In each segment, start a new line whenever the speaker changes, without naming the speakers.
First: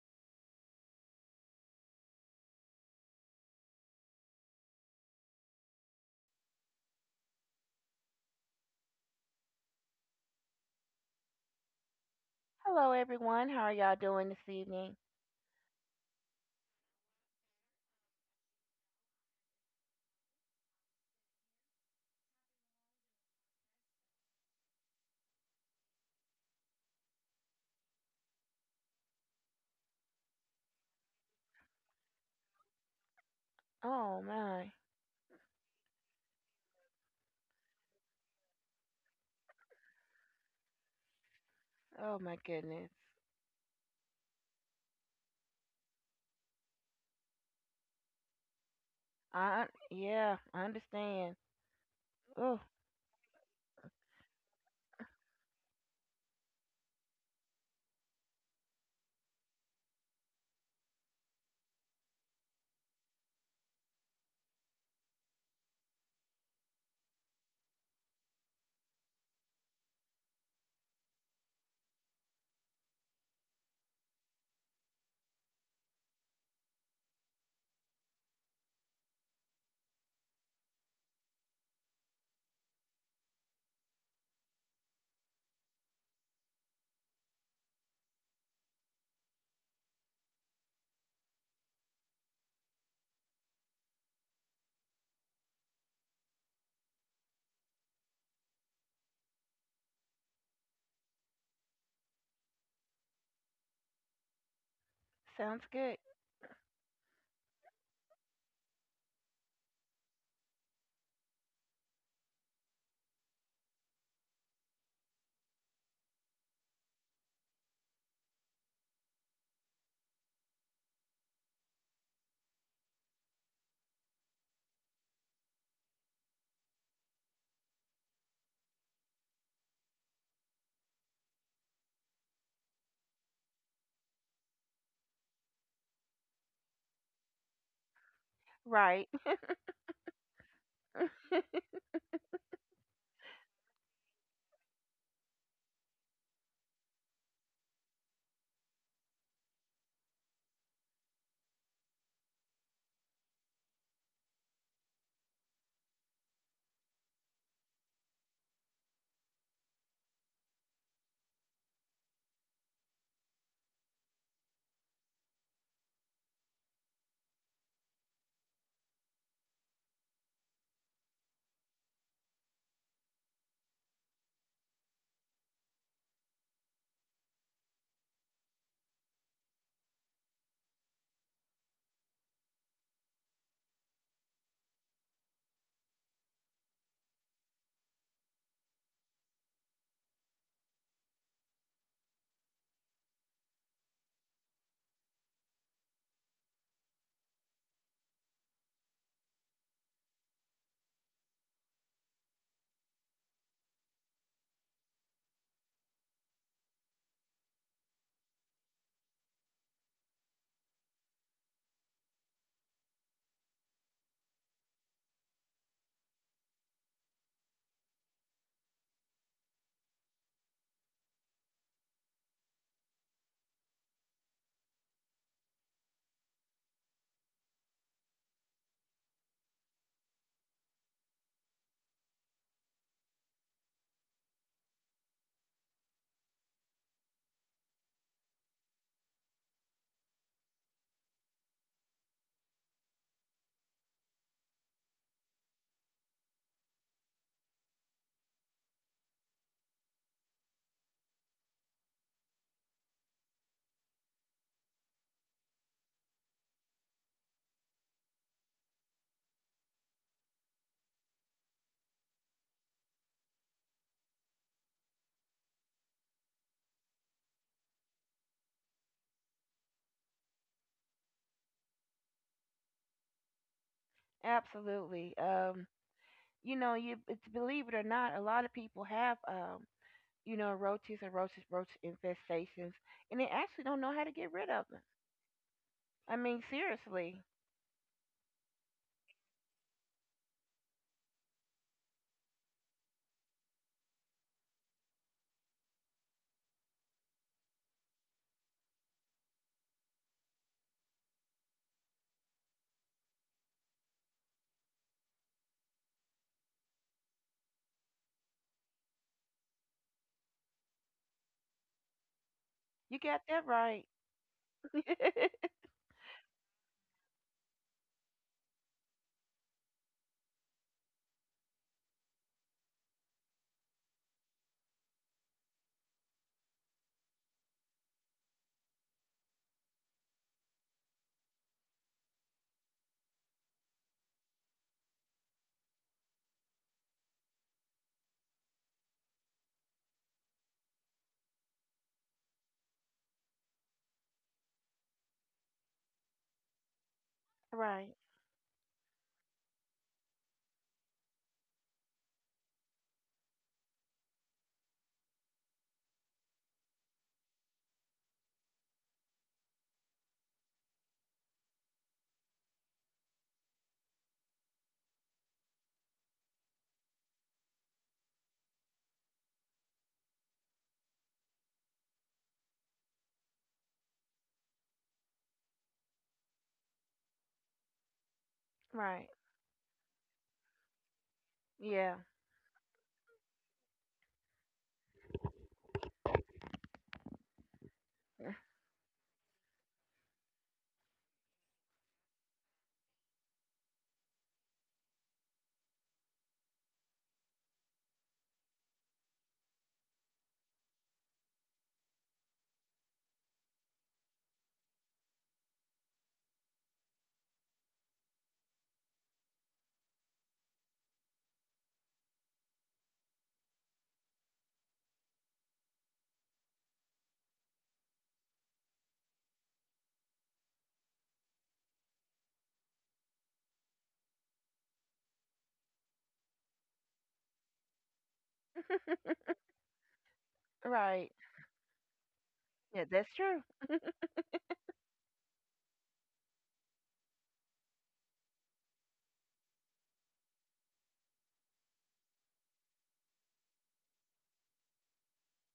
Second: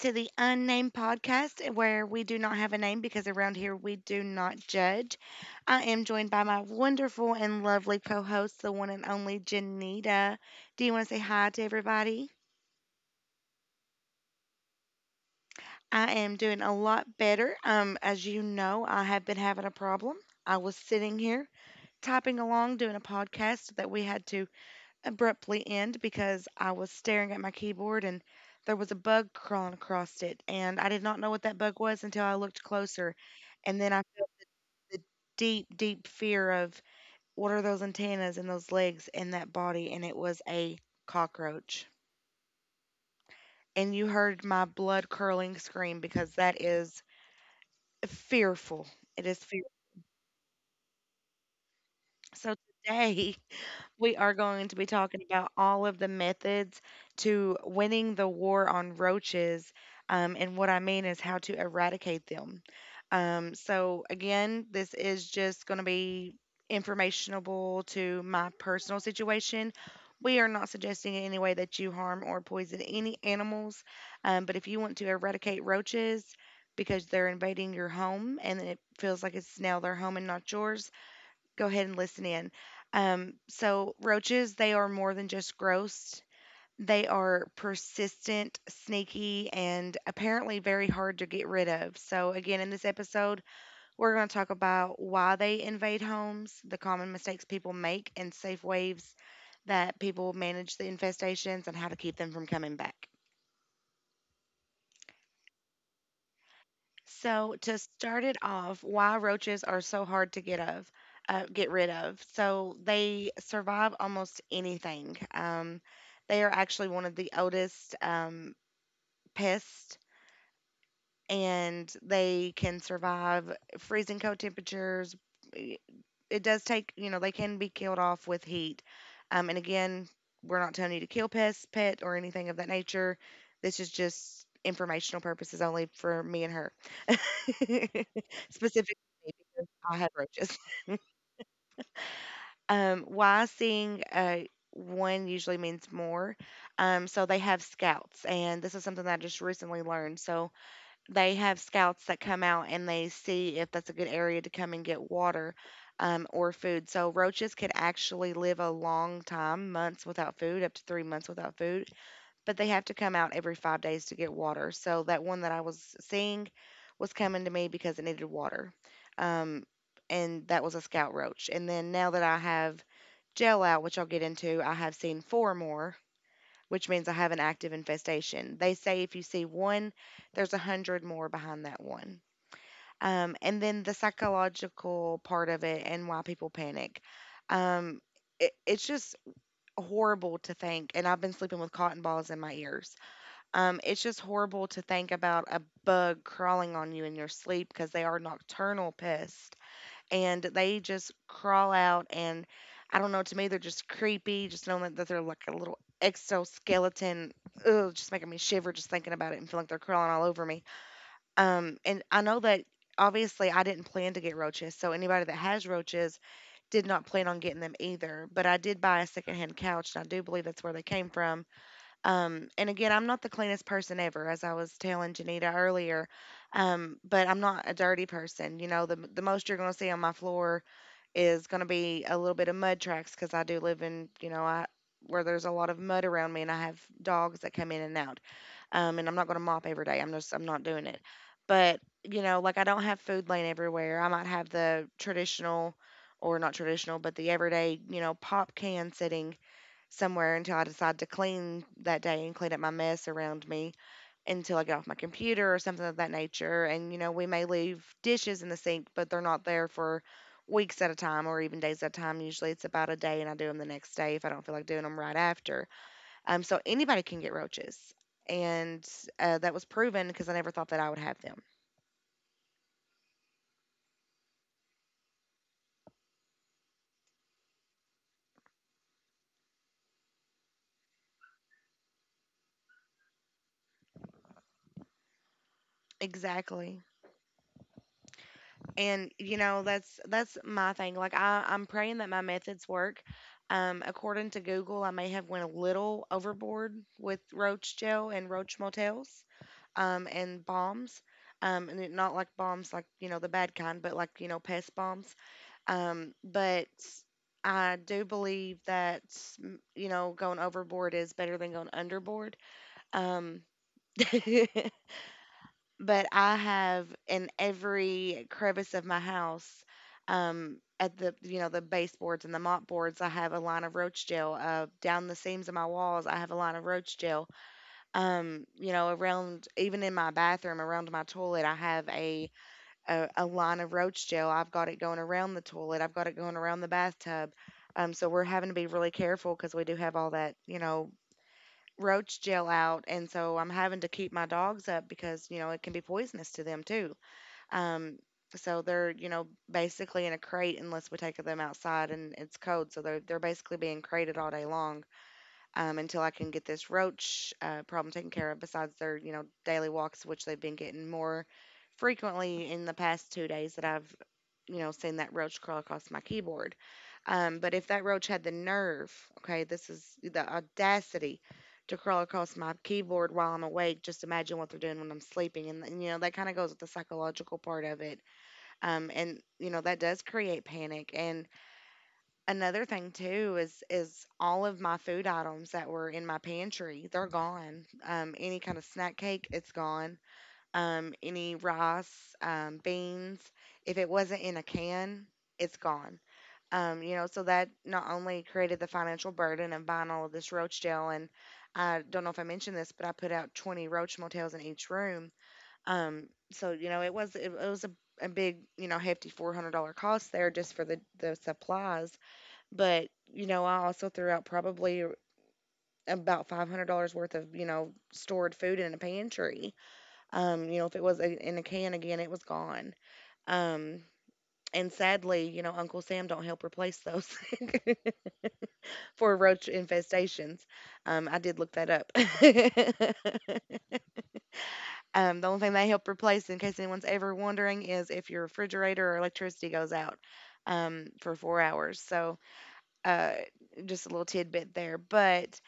to the Unnamed Podcast, where we do not have a name because around here we do not judge. I am joined by my wonderful and lovely co host, the one and only Janita. Do you want to say hi to everybody?
Hello, everyone. How are y'all doing this evening?
I am doing a lot better. As you know, I have been having a problem. I was sitting here typing along doing a podcast that we had to abruptly end because I was staring at my keyboard and there was a bug crawling across it. And I did not know what that bug was until I looked closer. And then I
Oh
felt the
my,
the deep, deep fear of what are those antennas and those legs and that body. And it was a cockroach.
oh my goodness.
And you heard my blood curling scream because that is fearful. It is fear.
I Yeah, I understand.
So
Oh,
today, we are going to be talking about all of the methods to winning the war on roaches. And what I mean is how to eradicate them. Again, this is just going to be informational to my personal situation. We are not suggesting in any way that you harm or poison any animals. But if you want to eradicate roaches because they're invading your home and it feels like it's now their home and not yours, go ahead and listen in. Roaches, they are more than just gross. They are persistent, sneaky, and apparently very hard to get rid of. So, again, in this episode, we're going to talk about why they invade homes, the common mistakes people make, and safe ways that people manage the infestations and how to keep them from coming back.
sounds good.
So to start it off, why roaches are so hard to get rid of. So they survive almost anything. They are actually one of the oldest pests, and they can survive freezing cold temperatures. I- It does take, you know, they can be killed off with heat. And again, we're not telling you to kill pests, pet, or anything of that nature. This is just informational purposes only for me and her. Specifically
Right.
because I had roaches. Why seeing one usually means more. So they have scouts, and this is something that I just recently learned. So they have scouts that come out and they see if that's a good area to come and get water or food. So roaches could actually live a long time, months without food, up to 3 months without food, but they have to come out every 5 days to get water. So that one that I was seeing was coming to me because it needed water. Um, and that was a scout roach. And then now that I have gel out, which I'll get into, I have seen four more, which means I have an active infestation. They say if you see one, there's a hundred more behind that one. And then the psychological part of it and why people panic. Um, it's just horrible to think. And I've been sleeping with cotton balls in my ears. It's just horrible to think about a bug crawling on you in your sleep because they are nocturnal pests and they just crawl out. And I don't know, to me, they're just creepy, just knowing that they're like a little exoskeleton. Ugh, just making me shiver just thinking about it and feeling like they're crawling all over me. And I know that obviously I didn't plan to get roaches, so anybody that has roaches did not plan on getting them either. But I did buy a secondhand couch, and I do believe that's where they came from, and again, I'm not the cleanest person ever, as I was telling Janita earlier. But I'm not a dirty person. You know, the most you're gonna see on my floor is gonna be a little bit of mud tracks because I do live in, you know, I where there's a lot of mud around me, and I have dogs that come in and out. And I'm not gonna mop every day. I'm not doing it. But you know, like, I don't have food laying everywhere. I might have the traditional, or not traditional, but the everyday, you know, pop can sitting somewhere until I decide to clean that day and clean up my mess around me until I get off my computer or something of that nature. And, you know, we may leave dishes in the sink, but they're not there for weeks at a time or even days at a time. Usually it's about a day and I do them the next day if I don't feel like doing them right after. So anybody can get roaches. And That was proven because I never thought that I would have them.
Absolutely. You know, you it's believe it or not, a lot of people have you know, roach infestations, and they actually don't know how to get rid of them. I mean,
Exactly.
seriously,
And you know, that's my thing. I'm praying that my methods work. According to Google, I may have went a little overboard with roach gel and roach motels, and bombs. Not like bombs like, you know, the bad kind, but like, you know, pest bombs. But I do believe that you know, going overboard is better than going underboard.
you got
um,
that right.
but I have in every crevice of my house, at the, you know, the baseboards and the mop boards, I have a line of roach gel. Down the seams of my walls, I have a line of roach gel. You know, around, even in my bathroom, around my toilet, I have a line of roach gel. I've got it going around the toilet. I've got it going around the bathtub. So we're having to be really careful because we do have all that, you know, roach gel out, and so I'm having to keep my dogs up because, you know, it can be poisonous to them too.
Right,
um, so they're, you know, basically in a crate unless we take them outside and it's cold. So they're basically being crated all day long, until I can get this roach problem taken care of. Besides their, you know, daily walks, which they've been getting more frequently in the past 2 days that I've, you know, seen that roach crawl across my keyboard. But if that roach had the nerve, okay, this is the audacity to crawl across my keyboard while I'm awake. Just imagine what they're doing when I'm sleeping, you know, that kind of goes with the psychological part of it,
right.
and you know that does create panic. And
Yeah,
another thing too is all of my food items that were in my pantry, they're gone. Any kind of snack cake, it's gone. Any rice, beans, if it wasn't in a can, it's gone. You know, so that not only created the financial burden of buying all of this roach gel, and I don't know if I mentioned this, but I put out 20 roach motels in each room. So, you know, it was a big, you know, hefty $400 cost there just for the supplies. But you know, I also threw out probably about $500 worth of, you know, stored food in a pantry. You know, if it was in a can again, it was gone. Um. And sadly, you know, Uncle Sam don't help replace those for roach infestations.
right.
I did look that up.
Yeah, that's true.
The only thing they help replace, in case anyone's ever wondering, is if your refrigerator or electricity goes out, for 4 hours. Uh, just a little tidbit there. But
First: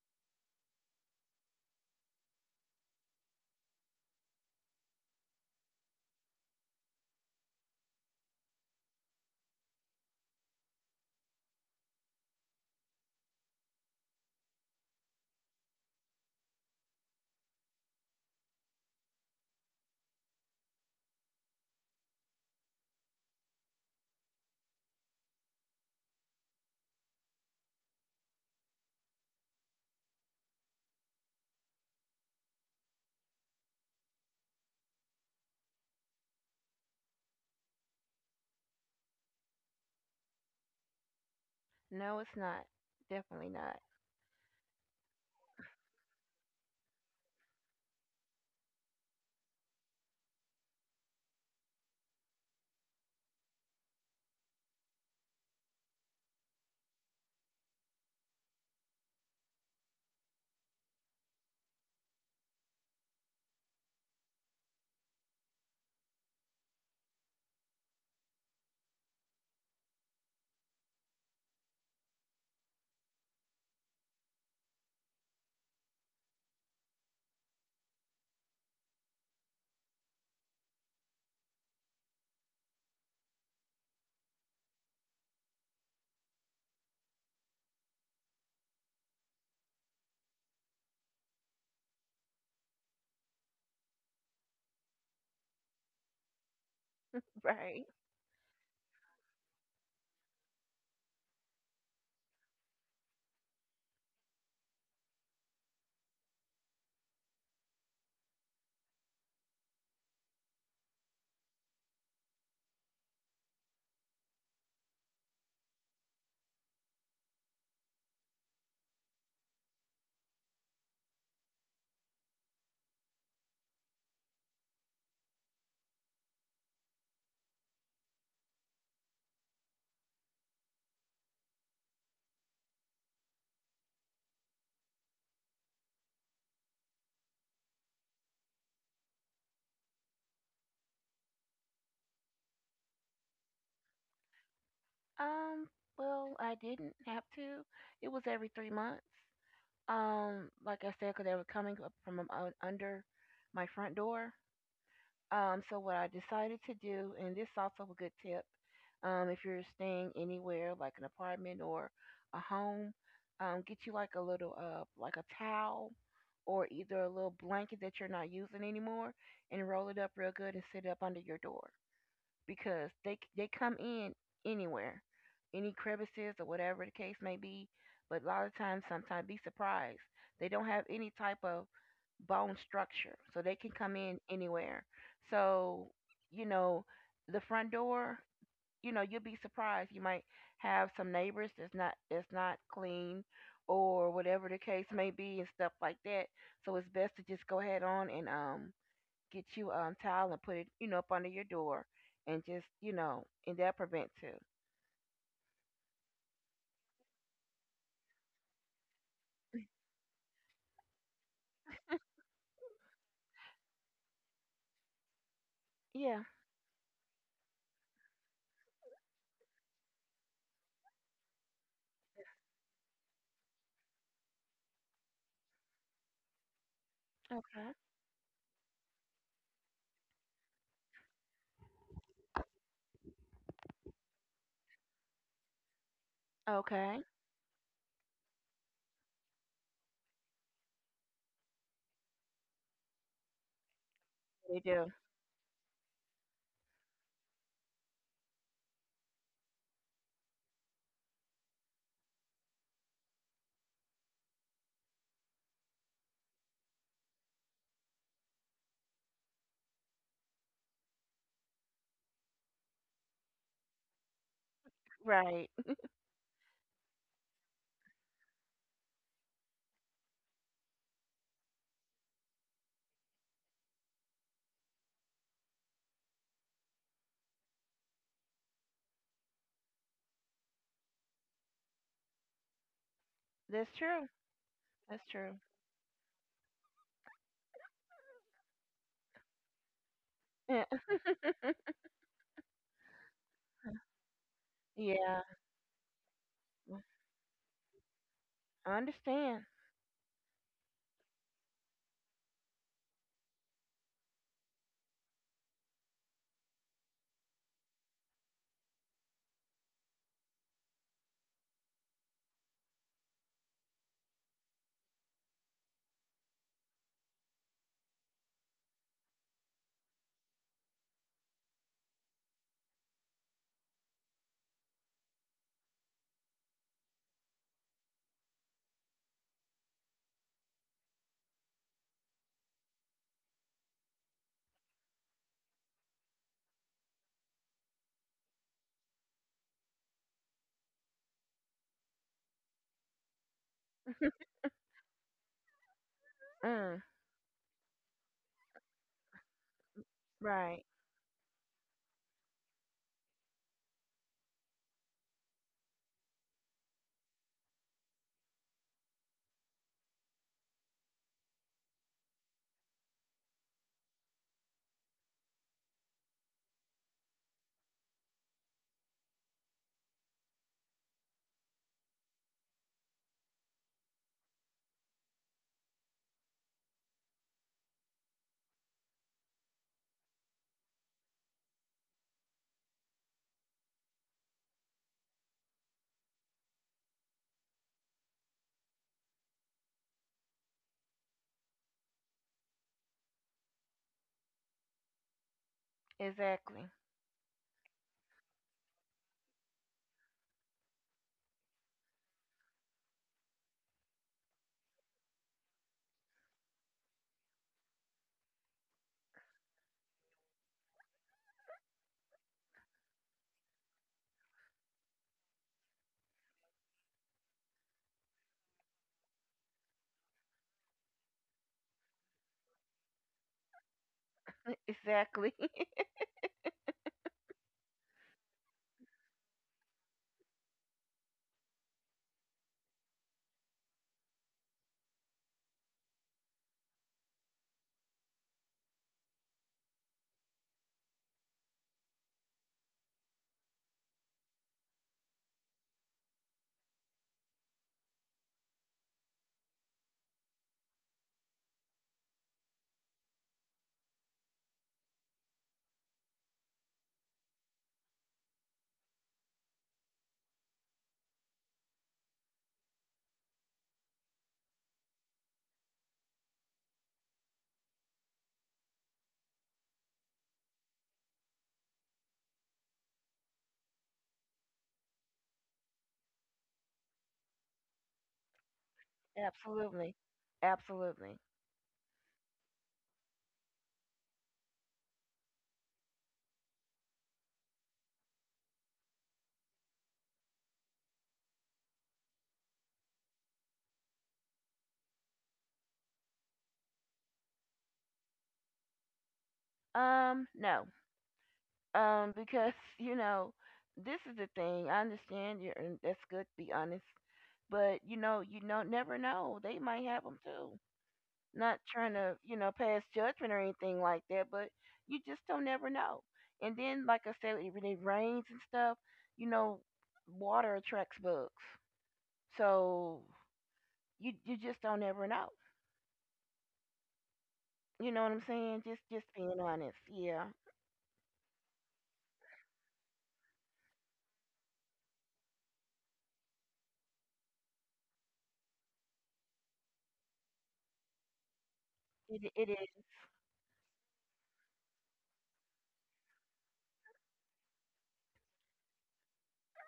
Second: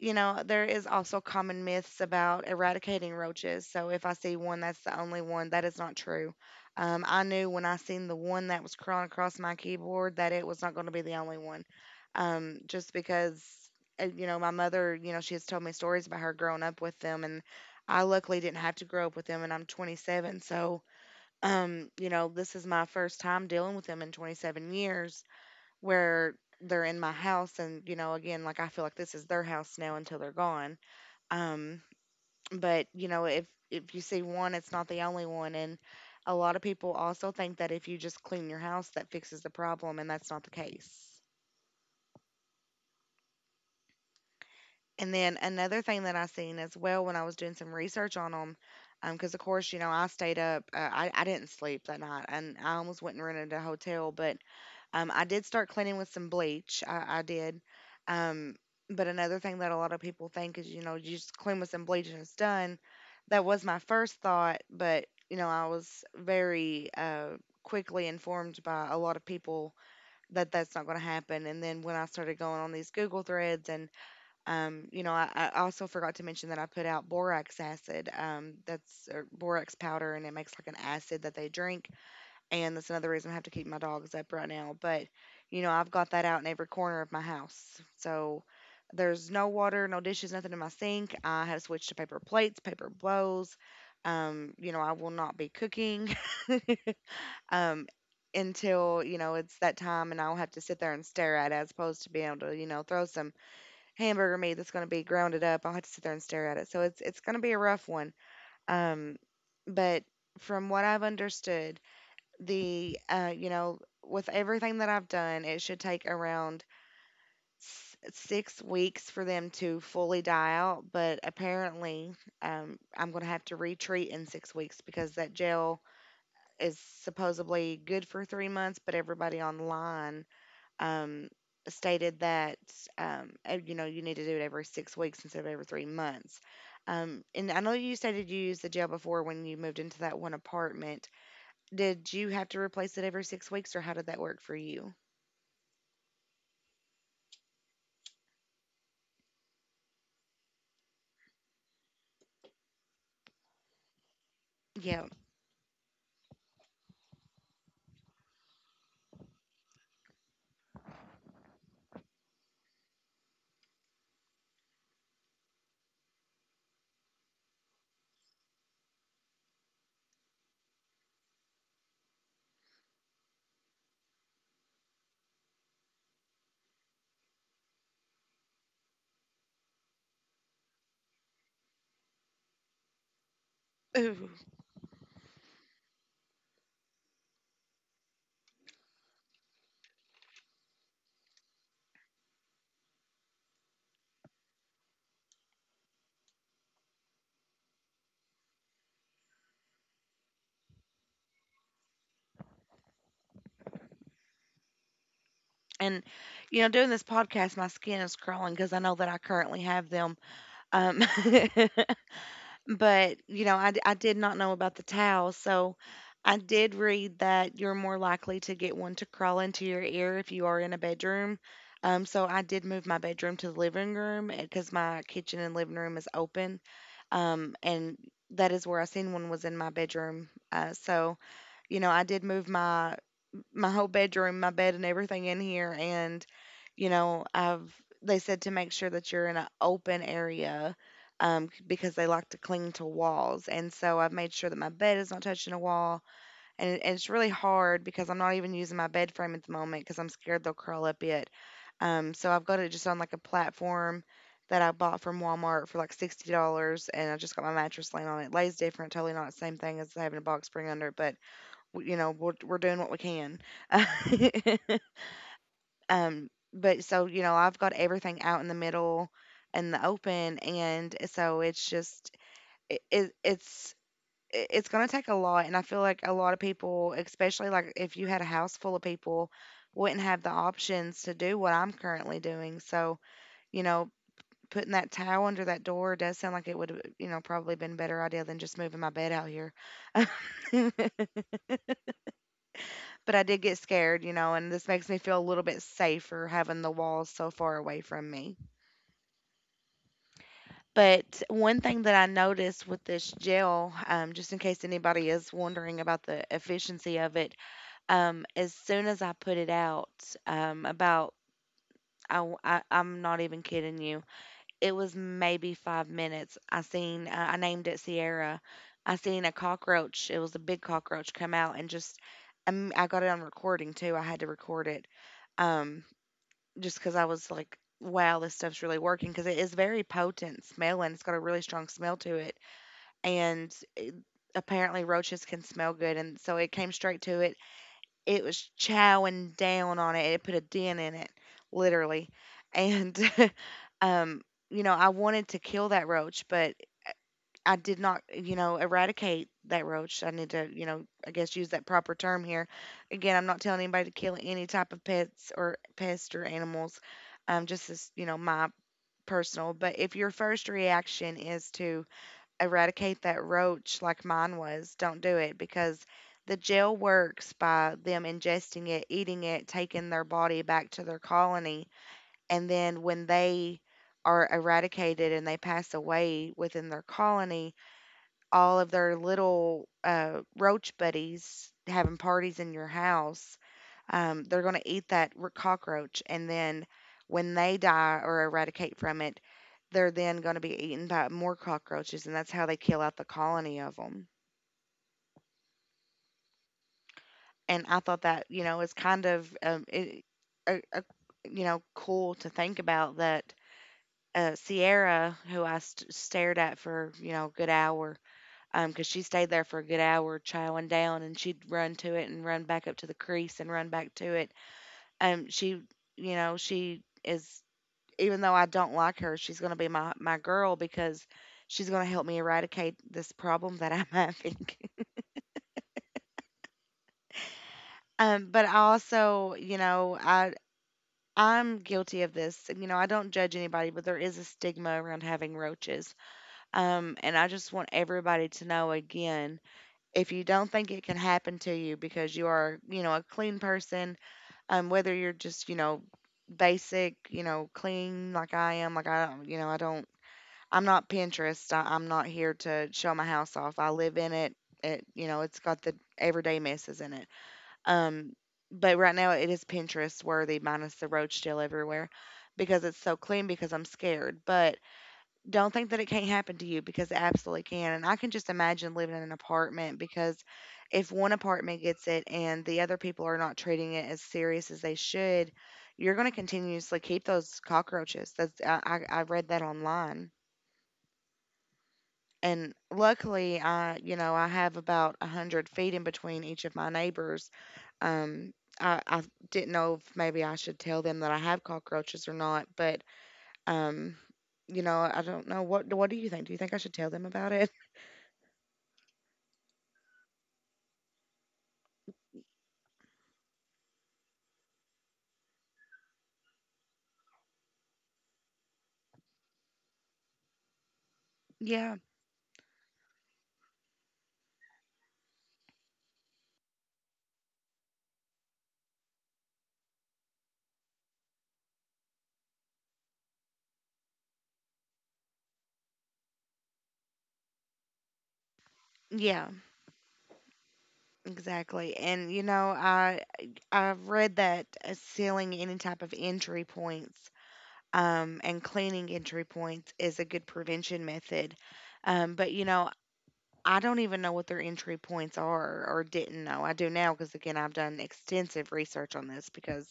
you know, there is also common myths about eradicating roaches. So if I see one, that's the only one. That is not true. I knew when I seen the one that was crawling across my keyboard that it was not going to be the only one. Just because, you know, my mother, you know, she has told me stories about her growing up with them, and I luckily didn't have to grow up with them, and I'm 27, so you know, this is my first time dealing with them in 27 years where they're in my house. And you know, again, like, I feel like this is their house now until they're gone. um but you know, if you see one, it's not the only one. And a lot of people also think that if you just clean your house, that fixes the problem, and that's not the case.
No, it's not. Definitely not.
And then another thing that I seen as well when I was doing some research on them, because of course, you know, I stayed up, I didn't sleep that night, and I almost went and rented a hotel. But um, I did start cleaning with some bleach. I did. Um, but another thing that a lot of people think is, you know, you just clean with some bleach and it's done. That was my first thought, but you know, I was very quickly informed by a lot of people that that's not going to happen. And then when I started going on these Google threads, and you know, I also forgot to mention that I put out borax acid. That's or borax powder, and it makes like an acid that they drink. And that's another reason I have to keep my dogs up right now. But you know, I've got that out in every corner of my house. So there's no water, no dishes, nothing in my sink. I have switched to paper plates, paper bowls. You know, I will not be cooking um,
Right.
until, you know, it's that time, and I'll have to sit there and stare at it, as opposed to being able to, you know, throw some hamburger meat that's going to be grounded up. I'll have to sit there and stare at it. So it's going to be a rough one. Um, but from what I've understood, the you know with everything that I've done, it should take around 6 weeks for them to fully die out. But apparently, I'm going to have to retreat in 6 weeks because that gel is supposedly good for 3 months. But everybody online um, stated that you know, you need to do it every 6 weeks instead of every 3 months. And I know you stated you used the gel before when you moved into that one apartment. Did you have to replace it every 6 weeks, or how did that work for you?
Um, well, I didn't have to. It was every 3 months. Like I said, 'cause they were coming up from under my front door.
Yeah.
So what I decided to do, and this is also a good tip, if you're staying anywhere like an apartment or a home, get you like a little like a towel, or either a little blanket that you're not using anymore, and roll it up real good and sit it up under your door, because they come in anywhere, any crevices or whatever the case may be. But a lot of times, sometimes be surprised. They don't have any type of bone structure, so they can come in
Ooh.
anywhere. So you know, the front door. You know, you'll be surprised. You might have some neighbors that's not clean, or whatever the case may be, and stuff like that. So it's best to just go ahead on and get you a towel and put it, you know, up under your door and just, you know, and that prevents too.
And, you know, doing this podcast, my skin is crawling because I know that I currently have them. Um, but, you know, I did not know about the towel. So
Yeah.
I did read that you're more likely to get one to crawl into your ear if you are in a bedroom. So I did move my bedroom to the living room because my kitchen and living room is open.
Okay.
And that is where I seen one was in my bedroom. So you know, I did move my whole bedroom, my bed and everything in here. And you
Okay.
know, I've, they said to make sure that you're in an open area because they like to cling to walls. And so I've made sure that
They
my
do.
bed is not touching a wall. And, it's really hard because I'm not even using my bed frame at the moment because I'm scared they'll curl up it. So I've got it just on like a platform that I bought from Walmart for like $60. And I just got my mattress laying on it. Lays different, totally not the same thing as having a box spring under it. But you know, we're doing what we can.
Right.
But so you know, I've got everything out in the middle and the open, and so it's just it, it it's it's going to take a lot, and I feel like a lot of people, especially like if you had a house full of people, wouldn't have the options to do what I'm currently doing. So you
That's
know.
true.
Putting that
That's
towel
true.
under that door does sound like it would, you know, probably been a better idea than just moving my bed out here.
Yeah.
But I did get scared, you know, and this makes me
Yeah.
feel a little bit safer having the walls so far away from me.
I understand.
But one thing that I noticed with this gel, just in case anybody is wondering about the efficiency of it, as soon as I put it out, about I am not even kidding you. It was maybe 5 minutes. I seen, I named it Sierra. I seen a cockroach. It was a big cockroach come out and just, I got it on recording too. I had to record it. Um, just because I was like, wow, this stuff's really working because it is very potent smelling. It's got a really strong smell to it. And it, apparently roaches can smell good. And so it came straight to it. It was chowing down on it. It put a dent in it, literally. And, um, you know, I wanted to kill that roach, but
Mm,
I did not, you know, eradicate that roach. I need to,
right.
you know, I guess use that proper term here. Again, I'm not telling anybody to kill any type of pets or pest or animals. Just as, you know, my personal. But if your first reaction is to eradicate that roach like mine was, don't do it, because the gel works by them ingesting it, eating it, taking their body back to their colony. And then when they are eradicated and they pass away within their colony, all of their little roach buddies having parties in your house, they're going to eat that cockroach. And then when they die or eradicate from it, they're then going to be eaten by more cockroaches. And that's how they kill out the colony of them.
Exactly.
And I thought that, you know, is kind of, a, a, you know, cool to think about that Sierra, who I stared at for, you know, a good hour. Because she stayed there for a good hour chowing down, and she'd run to it and run back up to the crease and run back to it. Um, she, you know, she is, even though I don't like her, she's going to be my girl because she's going to help me eradicate this problem that I'm having.
Exactly.
But I also, you know, I'm guilty of this. You know, I don't judge anybody, but there is a stigma around having roaches. And I just want everybody to know again, if you don't think it can happen to you because you are, you know, a clean person, whether you're just, you know, basic, you know, clean like I am, like I don't, you know, I don't, I'm not Pinterest. I'm not here to show my house off. I live in it. It, you know, it's got the everyday messes in it. Um, but right now it is Pinterest worthy minus the roach still everywhere because it's so clean because I'm scared. But don't think that it can't happen to you because it absolutely can. And I can just imagine living in an apartment because if one apartment gets it and the other people are not treating it as serious as they should, you're going to continuously keep those cockroaches. That's I read that
Absolutely.
online.
Absolutely.
And luckily, I, you know, I have about 100 feet in between each of my neighbors. Um, I didn't know if maybe I should tell them that I have cockroaches or not, but um, you know, I don't know, what do you think? Do you think I should tell them about it?
No. Because, you know, this is the thing. I understand you're And that's good to be honest. But you know never know. They might have them too. Not
Yeah.
trying to, you know, pass judgment or anything like that, but you just don't never know. And then, like I said, when it rains and stuff, you know, water attracts bugs. So you just don't ever know. You know what I'm saying? Just
Yeah,
being honest. Yeah,
exactly. And you know, I've read that sealing any type of entry points and cleaning entry points is a good prevention method.
it
But you
it
know,
is
I don't even know what their entry points are, or didn't know. I do now because again, I've done extensive research on this because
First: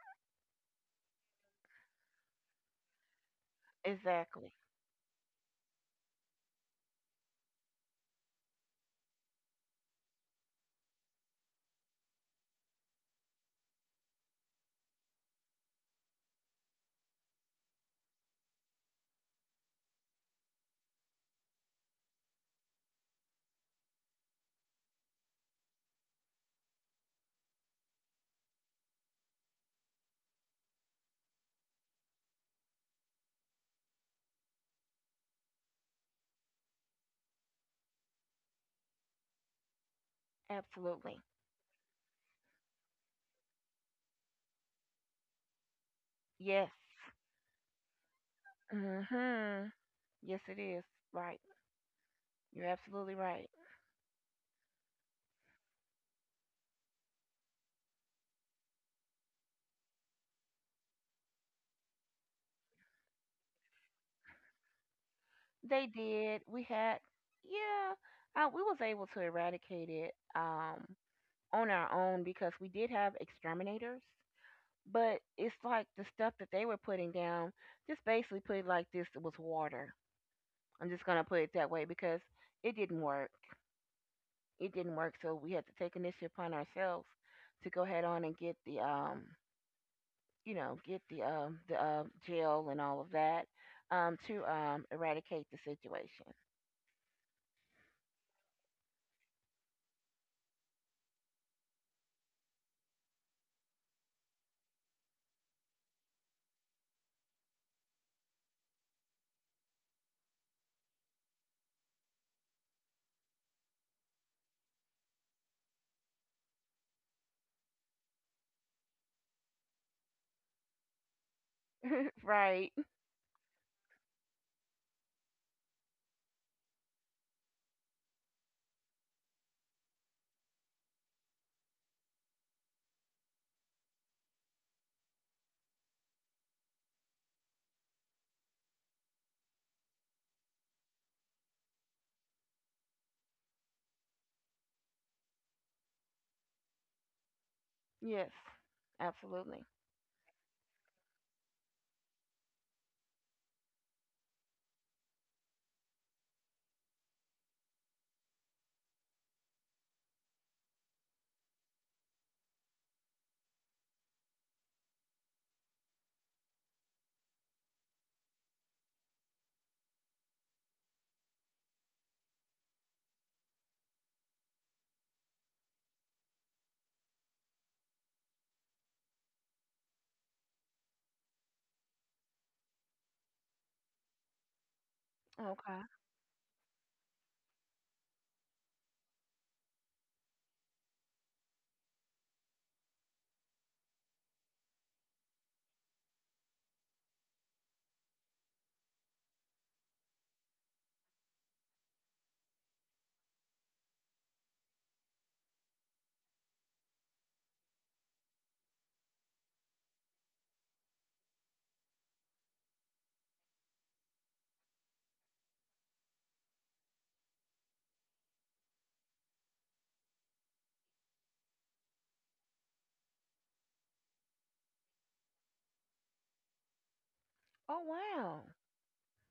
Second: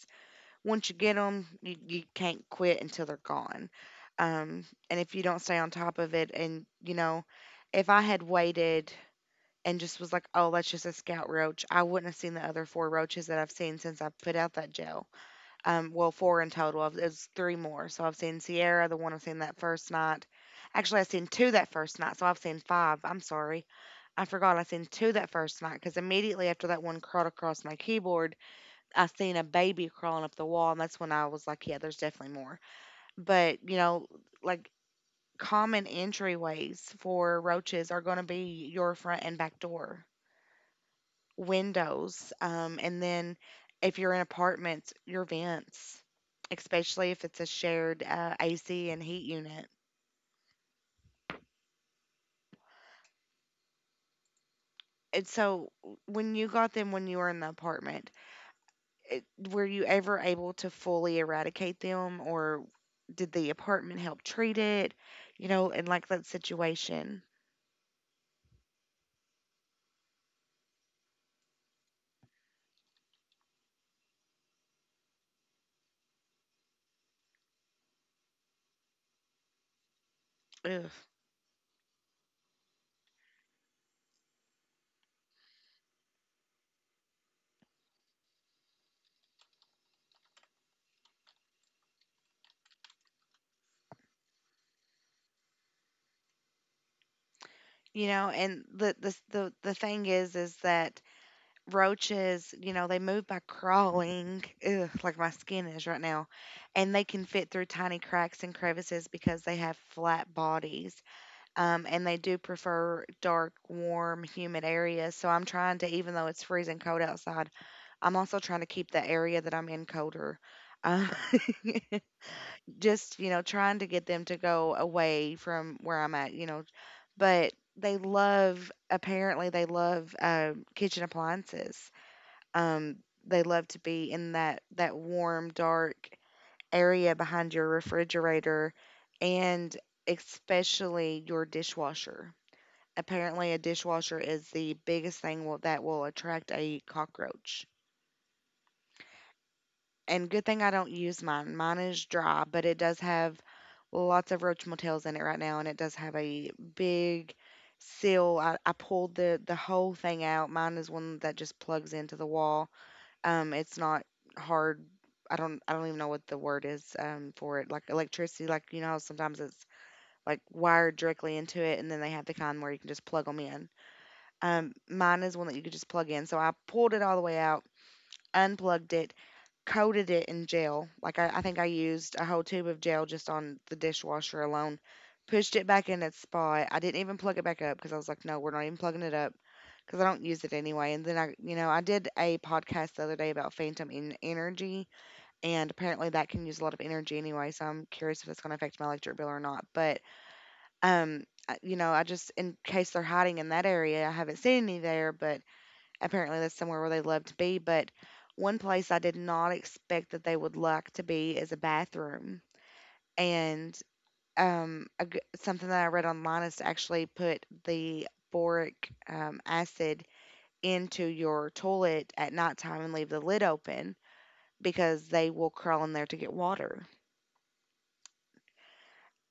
once you get them, you can't quit until they're gone.
exactly,
Um, and if you don't stay on top of it, and you know, if I had waited and just was like, oh, that's just a scout roach, I wouldn't have seen the other four roaches that I've seen since I put out that gel. Well, four in total. It's three more. So I've seen Sierra, the one I've seen that first night. Actually, I've seen two that first night, so I've seen five. I'm sorry. I forgot I seen two that first night because immediately after that one crawled across my keyboard, I seen a baby crawling up the wall, and that's when I was like, yeah, there's definitely more. But, you know, like, common entryways for roaches are going to be your front and back door,
absolutely.
windows, and then if you're in apartments, your vents,
Yes.
especially if it's a shared AC and heat unit.
Mhm. Yes, it is. Right. You're absolutely right.
And so when you got them when you were in the apartment, eh, were you ever able to fully eradicate them, or did the apartment help treat it, you know,
They
and like that
did. We had.
situation?
Yeah. We was able to eradicate it. On our own, because we did have exterminators, but it's like the stuff that they were putting down. Just basically put it like this: it was water. I'm
Ugh.
just gonna put it that way because it didn't work. It didn't work, so we had to take initiative upon ourselves to go ahead on and get the you know, get the jail and all of that to eradicate the situation.
You know and the thing is that roaches, they move by crawling. Ugh, like my skin is right now. And they can fit through tiny cracks and crevices because they have flat bodies. And they do prefer dark, warm, humid areas, so I'm trying to, even though it's freezing cold outside, I'm also trying to keep the area that I'm in colder. Um,
Right?
just, trying to get them to go away from where I'm at, But they love, apparently, they love kitchen appliances. Um, they love to be in that warm, dark area behind your refrigerator and especially your dishwasher. Apparently, a dishwasher is the biggest thing that will attract a cockroach.
Yes, absolutely.
And good thing I don't use mine. Mine is dry, but it does have lots of roach motels in it right now, and it does have a big seal. I pulled the whole thing out. Mine is one that just plugs into the wall. It's not hard. I don't even know what the word is for it. Like electricity, like how sometimes it's like wired directly into it, and then they have the kind where you can just plug them in. Mine is one that you could just plug in. So I pulled it all the way out, unplugged it, coated it in gel. Like I think I used a whole tube of gel just on the dishwasher alone. Pushed it
Okay.
back in its spot. I didn't even plug it back up because I was like, no, we're not even plugging it up because I don't use it anyway. And then I did a podcast the other day about energy, and apparently that can use a lot of energy anyway. So I'm curious if it's going to affect my electric bill or not. But um, I, just in case they're hiding in that area, I haven't seen any there, but apparently, that's somewhere where they love to be. But one place I did not expect that they would like to be is a bathroom. And a g something that I read online is to actually put the boric acid into your toilet at nighttime and leave the lid open because they will crawl in there to get water.
Oh wow.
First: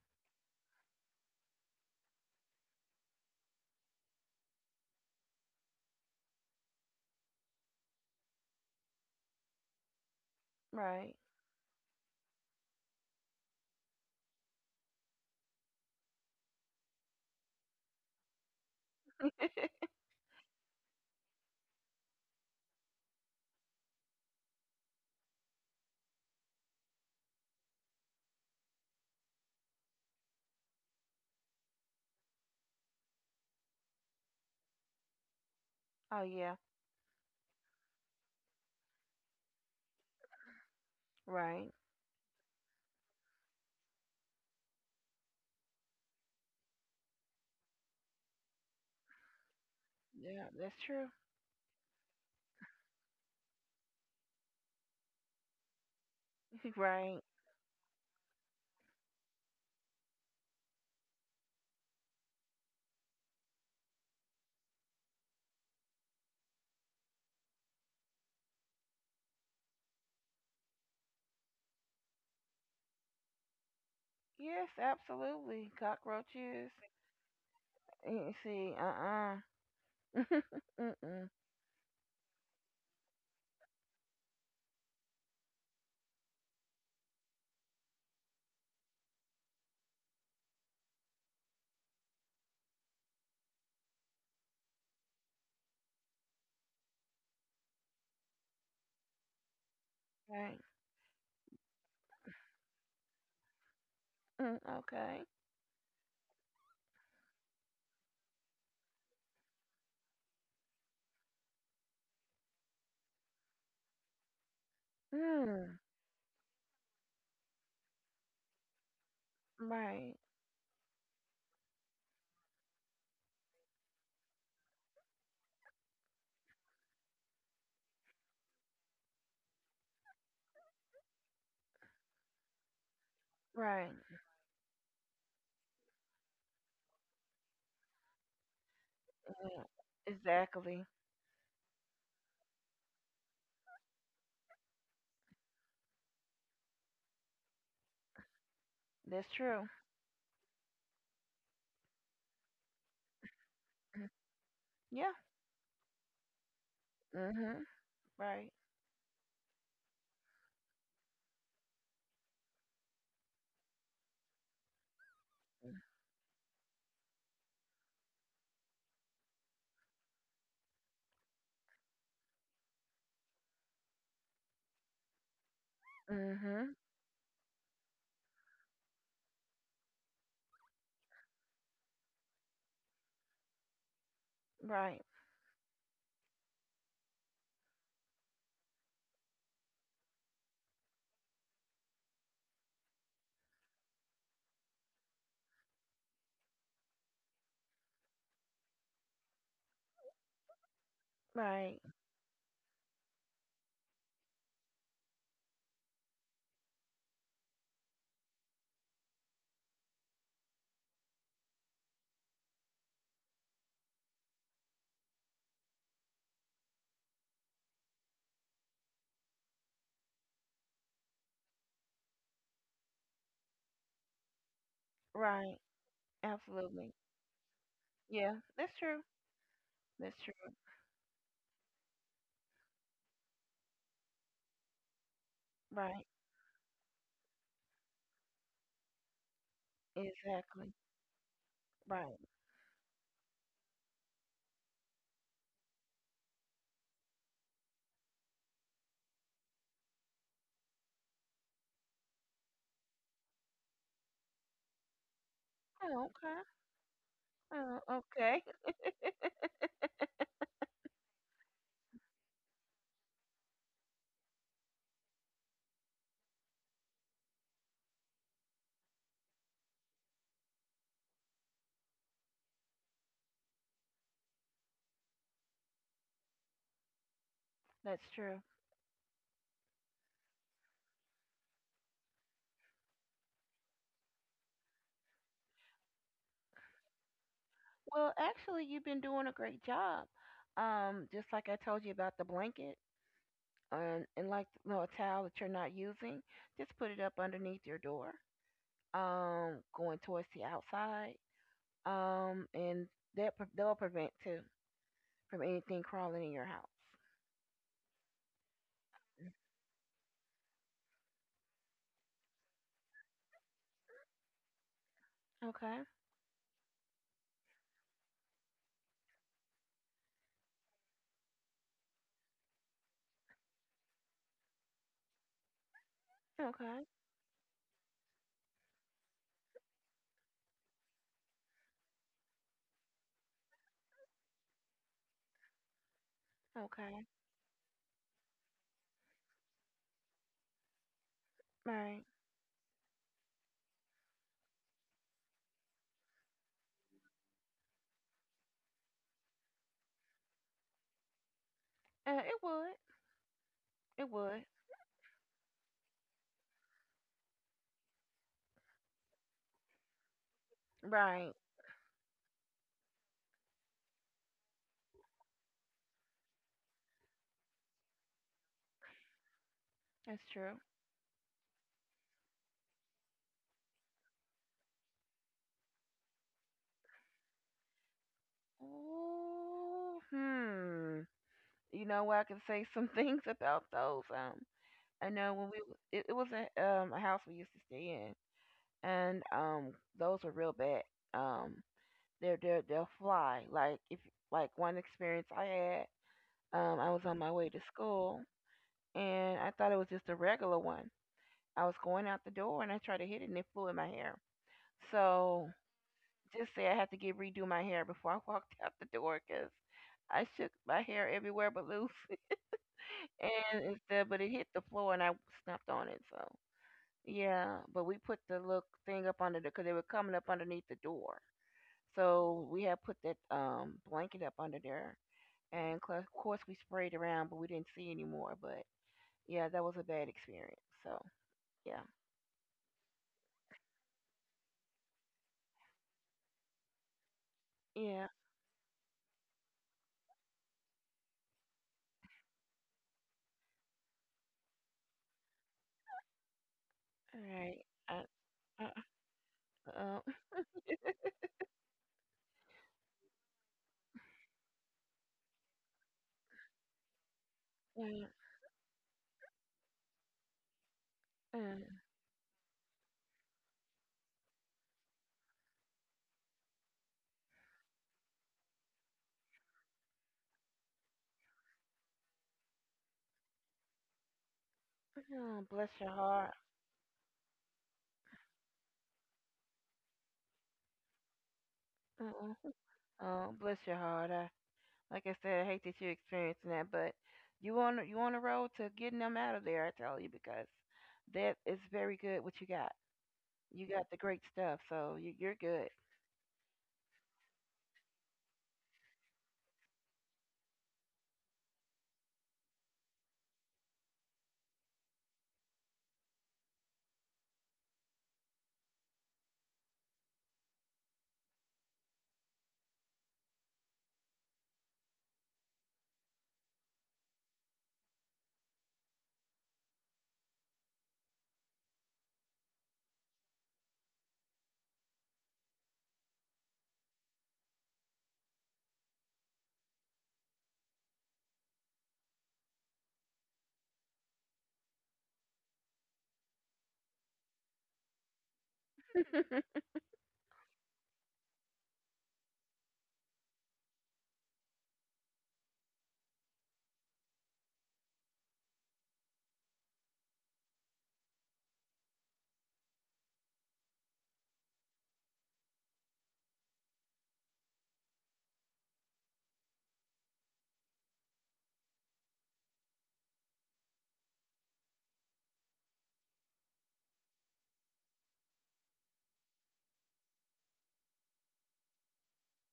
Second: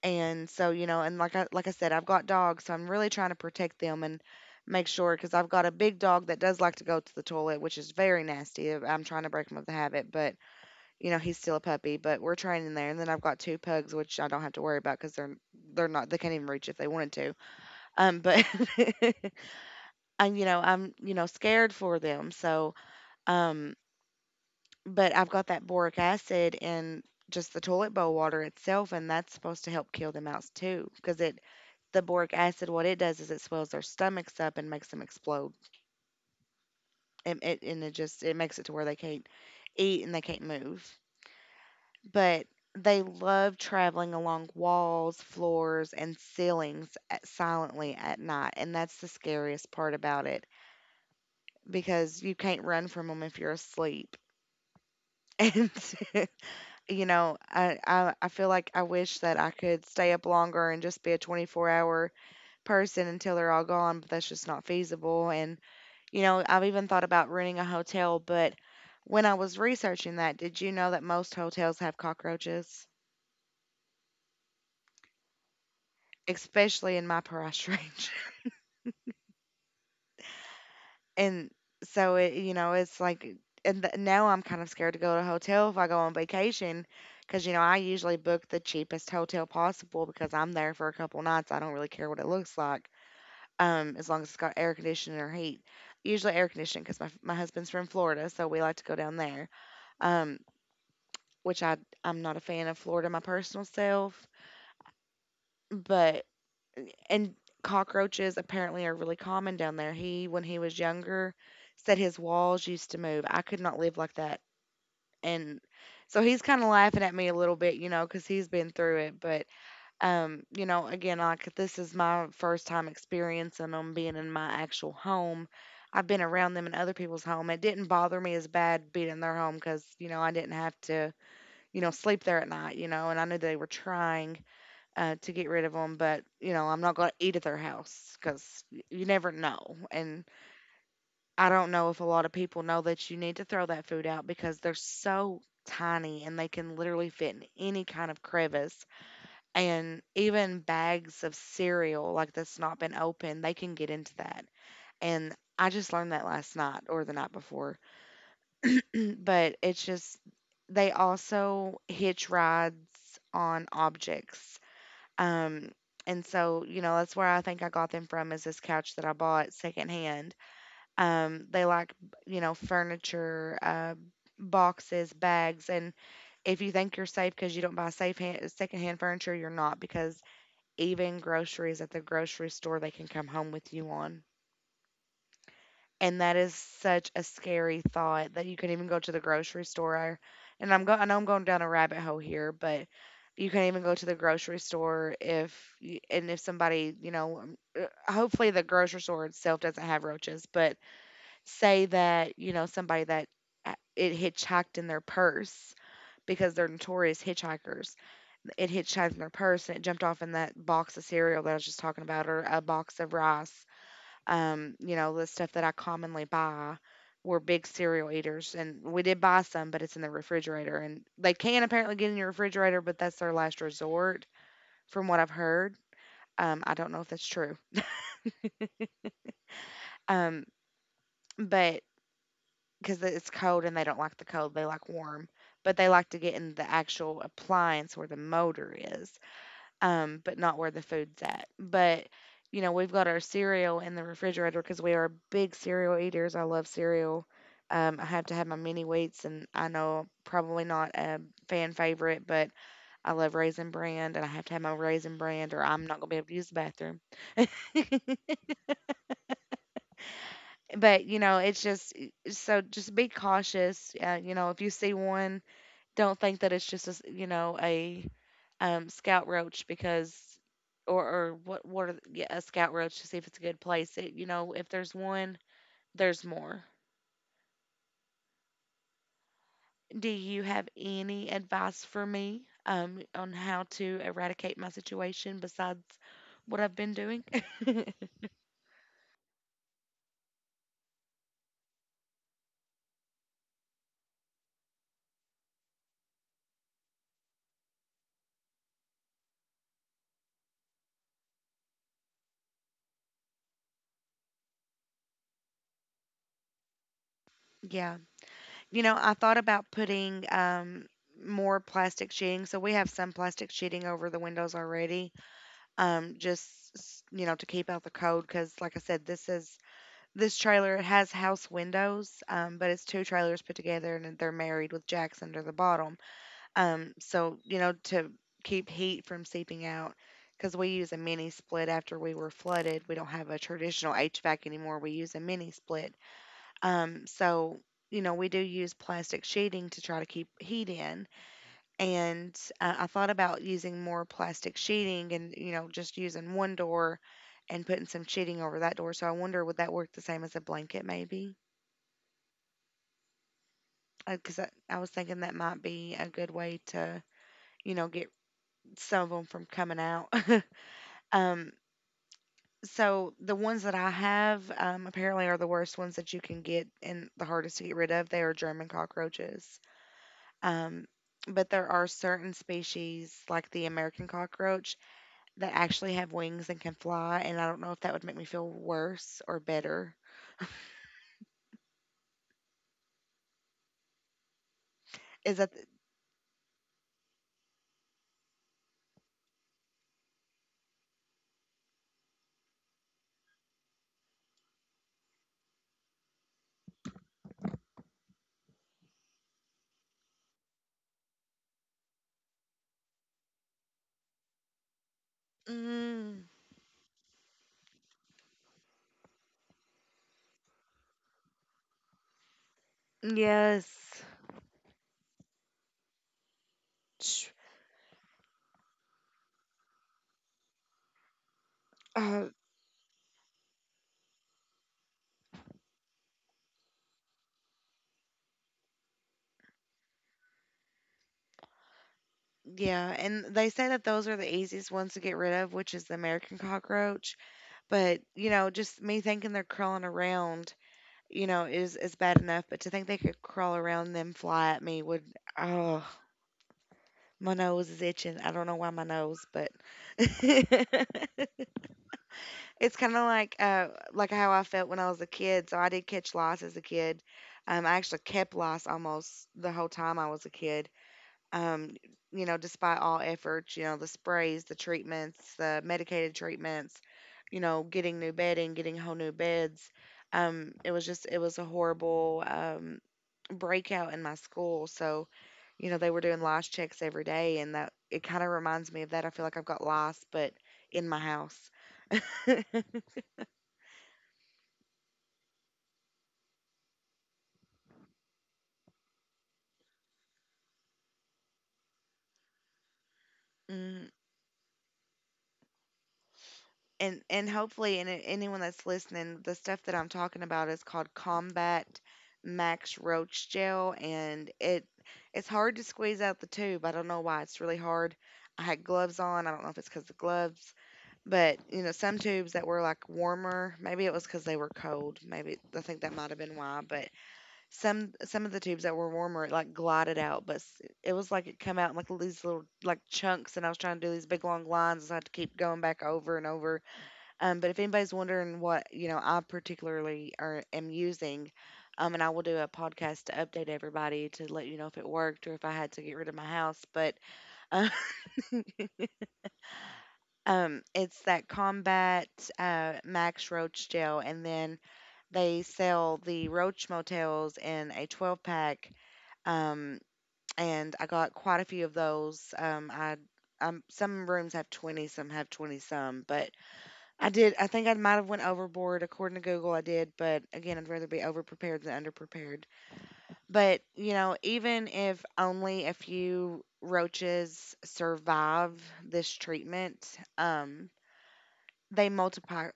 And so, and like I said, I've got dogs, so I'm really trying to protect them and make sure, because I've got a big dog that does like to go to the toilet, which is very nasty. I'm trying to break him of the habit, but
Right.
he's still a puppy, but we're training there. And then I've got two pugs, which I don't have to worry about because they can't even reach if they wanted to. But and I'm, scared for them. So, um, but I've got that boric acid in just the toilet bowl water itself, and that's supposed to help kill the mouse too, because it the boric acid, what it does is it swells their stomachs up and makes them explode.
Oh yeah.
And it just, it makes it to where they can't eat and they can't move.
Right.
But they love traveling along walls, floors, and ceilings silently at night, and that's the scariest part about it
Yeah, that's true.
because you can't run from them if you're asleep. And
Right.
I feel like I wish that I could stay up longer and just be a 24-hour person until they're all gone, but that's just not feasible. And I've even thought about renting a hotel, but when I was researching that, did you know that most hotels have cockroaches,
Yes, absolutely. Cockroaches.
especially in my price range?
You see, uh-uh. Mm-mm.
And so, it's like, now I'm kind of scared to go to a hotel if I go on vacation, because I usually book the cheapest hotel possible because I'm there for a couple nights. I don't really care what it looks like, as long as it's got air conditioning or heat. Usually air conditioning because my husband's from Florida, so we like to go down there. Um,
Right.
which I I'm not a fan of Florida, my personal self,
Mm, okay.
but and cockroaches apparently are really common down there. He When he was younger, said his walls used to move. I could not live like that. And
Mm,
so he's kind of laughing at me a little bit, cuz he's been through it, but
right.
again, like, this is my first time experiencing them being in my actual home. I've been around them in other people's home. It didn't bother me as bad being in their home cuz, I didn't have to, sleep there at night, and I knew they were
Right.
trying to get rid of them, but, I'm not going to eat at their house because you never
Yeah,
know. And
exactly.
I don't know if a lot of people know that you need to throw that food out because they're so tiny and they can literally fit in any kind of crevice.
That's true.
And even bags of cereal, like, that's not been opened, they can get into that.
Yeah.
And I just learned that last night or the night
Mm-hmm.
before.
Right.
But it's just, they also hitch rides on objects. Um, and so, that's where I think I got them from, is this couch that I bought secondhand. They like, furniture, boxes, bags. And if
Mm-hmm.
you think you're safe because you don't buy secondhand furniture, you're not, because even groceries at the grocery store, they can come home with you on.
Right.
And that is such a scary thought that you can even go to the grocery store. And I know I'm going down a rabbit hole here, but you can even go to the grocery store if and if somebody, hopefully the grocery store itself doesn't have roaches, but
Right.
say that, somebody that it hitchhiked in their purse, because they're notorious hitchhikers. It hitchhiked in their purse and it jumped off in that box of cereal that I was just talking about, or a box of rice, the stuff that I commonly buy, we're big cereal eaters, and we did buy some, but it's in the refrigerator, and they can apparently get in your refrigerator, but that's their last resort, from what I've
Right.
heard. I don't
Absolutely.
know if that's true.
Yeah, that's true. That's true.
Um, but because it's cold and they don't like the cold, they like warm, but they
Right.
like to get in the actual appliance where the motor is. Um, but not where
Exactly.
the food's at. But
Right.
we've got our cereal in the refrigerator because we are big cereal eaters. I love cereal. I have to have my mini wheats, and I know probably not a fan favorite, but I love Raisin Bran, and I have to have my Raisin Bran, or I'm not
Oh,
gonna be able to
okay.
use the bathroom.
Oh, okay.
But it's just, eh, so just be cautious. If you see one, don't think that it's just a, a, scout roach because, or what are the, yeah, a scout roach to see if it's a good place. It, if there's one, there's more.
That's true.
Do you have any advice for me on how to eradicate my situation besides what I've been doing?
Well, actually, you've been doing a great job. Just like I told you about the blanket and like you know, a towel that you're not using, just put it up underneath your door, going towards the outside, and that'll prevent too from anything crawling in your house.
Yeah. I thought about putting more plastic sheeting. So we have some plastic sheeting over the windows already.
Okay,
Um, just, to keep out the cold, cuz like I said, this is, this trailer has house windows, but it's two trailers put together and they're married with jacks under the bottom.
okay,
So, to keep heat from seeping out, because we use a mini split after we were flooded. We don't have a traditional HVAC anymore. We use a mini split.
okay.
So, we do use plastic sheeting to try to keep heat in.
Right.
And I thought about using more plastic sheeting and, just using one door and putting some sheeting over that door. So I wonder, would that work the same as a blanket maybe?
It would. It
Because
would.
I was thinking that might be a good way to, get some of them from coming out.
Right.
Um, so the ones that I have, apparently are the worst ones that you can get and the hardest to get rid of. They are German cockroaches.
That's true.
Um, but there are certain species like the American cockroach that actually have wings and can fly, and I don't know if that would make me feel worse or better.
Ooh, hmm. You know, I can say some things about those. I
Is
know
that
when we it, it was a house we used to stay in, and those were real bad. Um, they're they'll fly. Like if like one experience I had, I was on my way to school and I thought it was just a regular one. I was going out the door and I tried to hit it and it flew in my hair. So
mm,
just say I had to get redo my hair before I walked out the door because I shook my hair everywhere but loose and
yes.
instead, but it hit the floor and I snapped on it. So
Sh-
yeah, but we put the little thing up under there because they were coming up underneath the door.
Uh,
So we had put that blanket up under there, and of course we sprayed around, but we didn't see anymore. But yeah, that was a bad experience. So yeah,
yeah, and they say that those are the easiest ones to get rid of, which is the American cockroach. But
yeah,
just me thinking they're crawling around, is bad enough. But to think they could crawl around and then fly at me would, oh,
all
my
right.
nose is
Uh,
itching. I don't know why
uh,
my nose, but
uh,
It's kinda like how I felt when I was a kid, so I did catch lice as a kid. I actually
uh,
kept lice almost the whole time I was a kid,
uh,
um, despite all efforts, the sprays, the treatments, the medicated treatments, getting new bedding, getting whole new beds. It was just it was a horrible, breakout in my school, so,
oh, bless
they
your
were doing
heart.
lice checks every day, and that it kinda reminds me of that. I feel like I've got lice, but in my house.
Uh, Bless your heart. Like I said, I hate that you're experiencing that, but you on the road to getting them out of there. I tell you because that is very good what you got. You
Mhm.
got the great stuff, so you're good.
And hopefully, and anyone that's listening, the stuff that I'm talking about is called Combat Max Roach Gel, and it's hard to squeeze out the tube. I don't know why it's really hard. I had gloves on. I don't know if it's because the gloves, but you know, some tubes that were like warmer, maybe it was because they were cold, maybe, I think that might have been why. But some of the tubes that were warmer, it like glided out, but it was like it come out in like these little like chunks, and I was trying to do these big long lines, and so I had to keep going back over and over. But if anybody's wondering what, I particularly are am using, and I will do a podcast to update everybody to let you know if it worked or if I had to get rid of my house. But uh, it's that Combat Max Roach Gel, and then they sell the Roach Motels in a 12 pack. Um, and I got quite a few of those. I Some rooms have 20, some have 20 some, but I did. I think I might have went overboard. According to Google, I did. But again, I'd rather be overprepared than underprepared. But, even if only a few roaches survive this treatment, they multiply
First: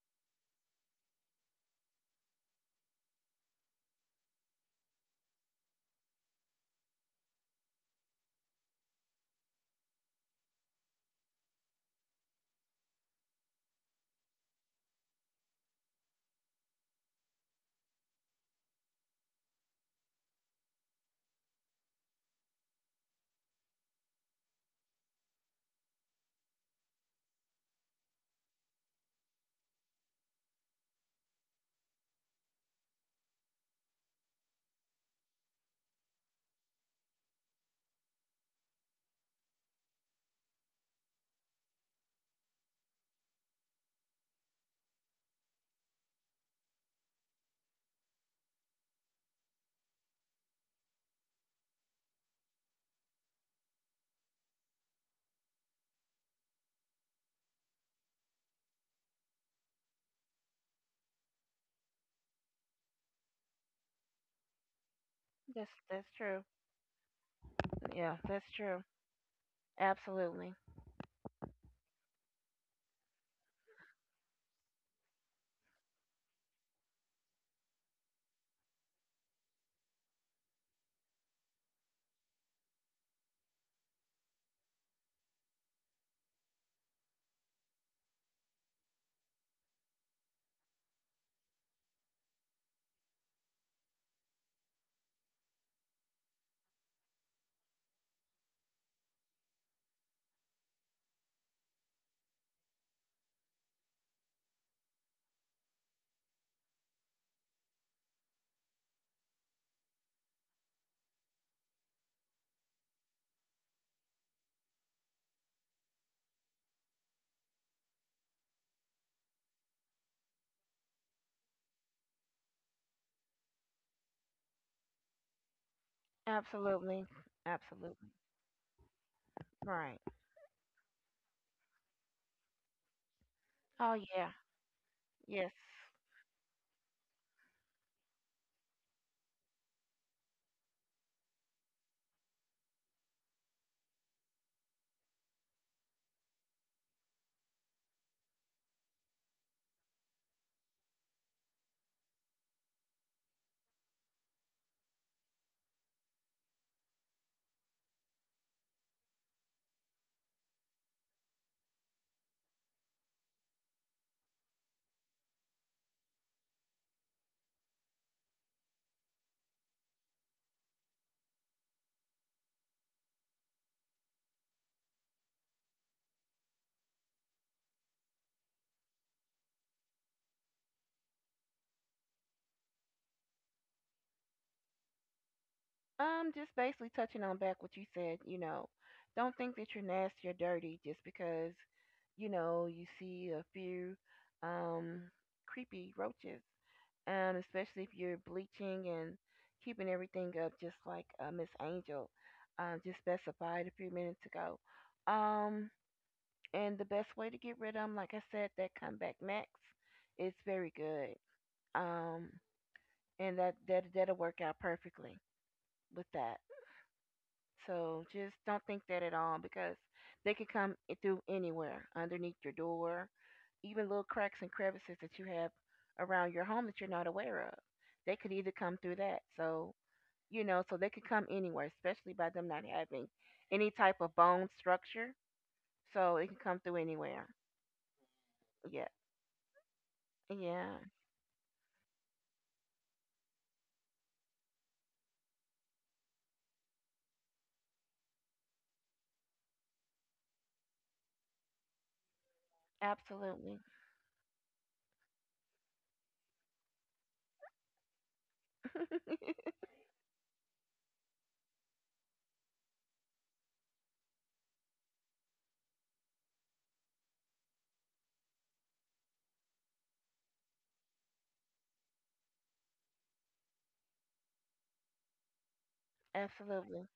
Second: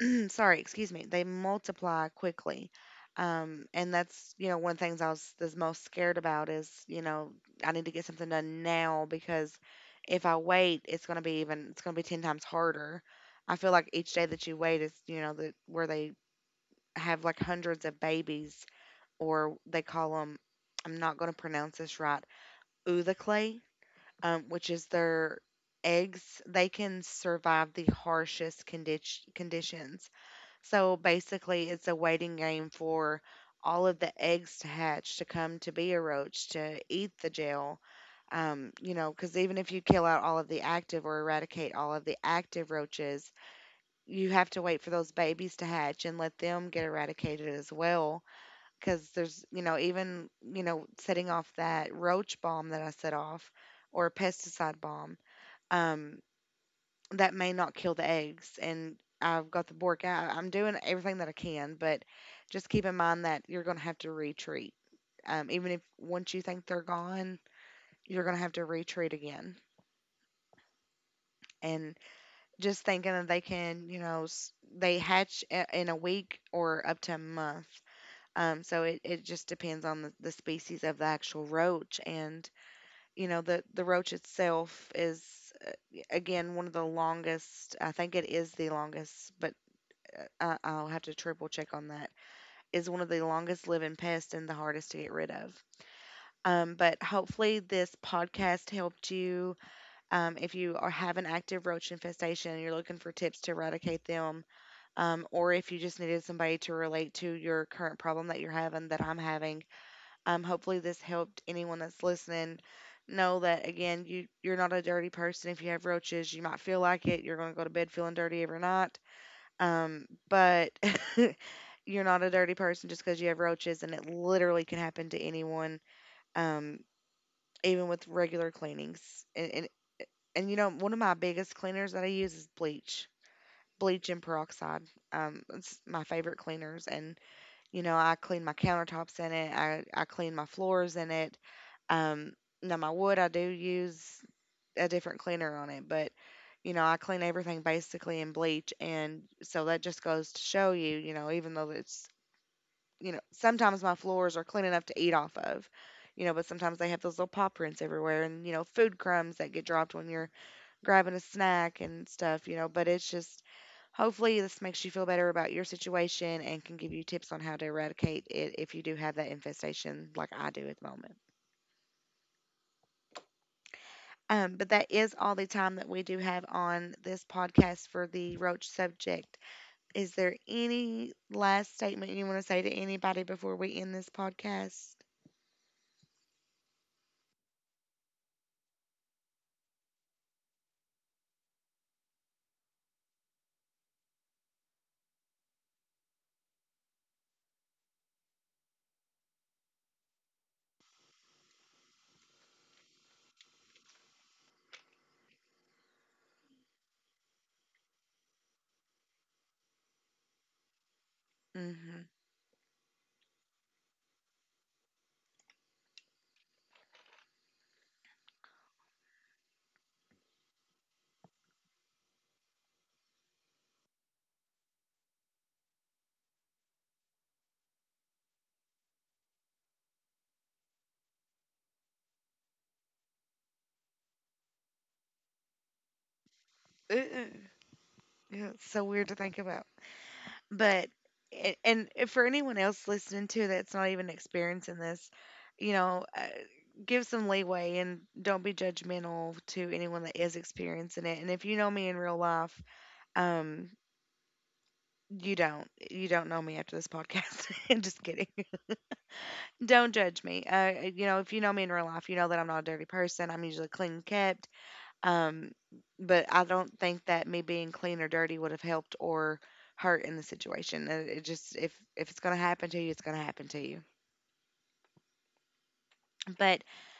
sorry, excuse me, they multiply quickly. And that's, one of the things I was the most scared about is, I need to get something done now, because if I wait, it's going to be 10 times harder. I feel like each day that you wait is, where they have like hundreds of babies, or they call them, I'm not going to pronounce this right, oodaclae, which is their eggs. They can survive the harshest conditions. So basically, it's a waiting game for all of the eggs to hatch, to come to be a roach, to eat the gel. Because even if you kill out all of the active, or eradicate all of the active roaches, you have to wait for those babies to hatch and let them get eradicated as well. Because there's, setting off that roach bomb that I set off, or pesticide bomb. Um, that may not kill the eggs. And I've got the Bork out. I'm doing everything that I can, but just keep in mind that you're going to have to retreat. Even if
That's
once you
true.
think they're gone,
Yeah,
you're going to
that's
have to
true.
retreat again.
Absolutely,
And just thinking that they can, they hatch in a week or up to a month. So it just depends on the species of the actual roach. And, the roach itself is, uh, again, one of the longest, I think it is the longest, but I'll have to triple check on that, is one of the longest living pests and the hardest to get rid of. But hopefully, this podcast helped you. If you are, have an active roach infestation and you're looking for tips to eradicate them, or if you just needed somebody to relate to your current problem that you're having, that I'm having, hopefully, this helped anyone that's listening know that again, you're not a dirty person. If you have roaches, you might feel like it. You're going to go to bed feeling dirty every night. But you're not a dirty person just because you have roaches, and it literally can happen to anyone, um,
absolutely,
even with
absolutely.
regular cleanings. And, and
Right.
and you know, one of my biggest cleaners that I use is bleach,
Oh
bleach and
yeah.
peroxide.
Yes.
It's my favorite cleaners, and you know, I clean my countertops in it. I clean my floors in it. Um, Now my wood I do use a different cleaner on it, but you know, I clean everything basically in bleach. And so that just goes to show you, you know, even though it's, you know, sometimes my floors are clean enough to eat off of. You know, but sometimes they have those little paw prints everywhere and, you know, food crumbs that get dropped when you're grabbing a snack and stuff, you know, but it's just, hopefully this makes you feel better about your situation and can give you tips on how to eradicate it if you do have that infestation like I do at the moment. But that is all the time that we do have on this podcast for the roach subject. Is there any last statement you want to say to anybody before we end this podcast?
Just basically touching on back what you said. You know, don't think that you're nasty or dirty just because you know you see a few um creepy roaches. Especially if you're bleaching and keeping everything up, just like Miss Angel just specified a few minutes ago. Um, And the best way to get rid of them, like I said, that comeback max is very good.
Mm-hmm.
Um, and that'll work out perfectly with that. So just don't think that at all because they could come through anywhere, underneath your door, even little cracks and crevices that you have around your home that you're not aware of. They could either come through that. So you know, so they could come anywhere, especially by them not having any type of bone structure. So it can come through
Yeah,
anywhere.
it's so
Yeah.
weird to think about.
Yeah.
But and if for anyone else listening to, that's not even experiencing this, you know, uh, give some leeway and don't be judgmental to anyone that is experiencing it. And if you know me in real life,
Absolutely.
um, you don't. You don't know me after this podcast. I'm just kidding. Don't judge me. You know, if you know me in real life, you know that I'm not a dirty person. I'm usually clean kept. Um, but I don't think that me being clean or dirty would have helped or hurt in the situation. It just, if it's gonna happen to you, it's gonna happen to you. But
Absolutely.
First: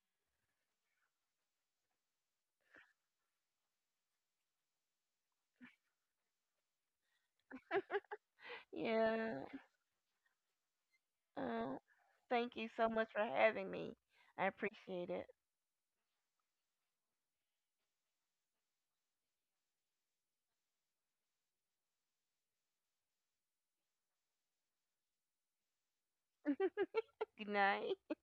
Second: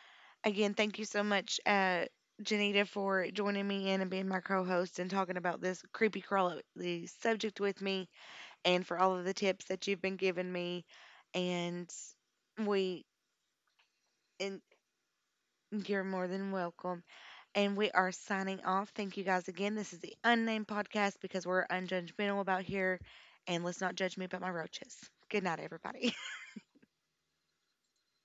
again, thank you so much, Janita, for joining me in and being my co-host and talking about this creepy crawly subject with me, and for all of
Yeah.
the tips that you've been giving me.
Uh,
And
thank you so
we,
much for having me. I
and
appreciate it.
you're more than welcome. And we are signing off. Thank you guys again. This is the Unnamed Podcast, because we're unjudgmental about here. And let's not judge me about my roaches. Good night, everybody.
Good night.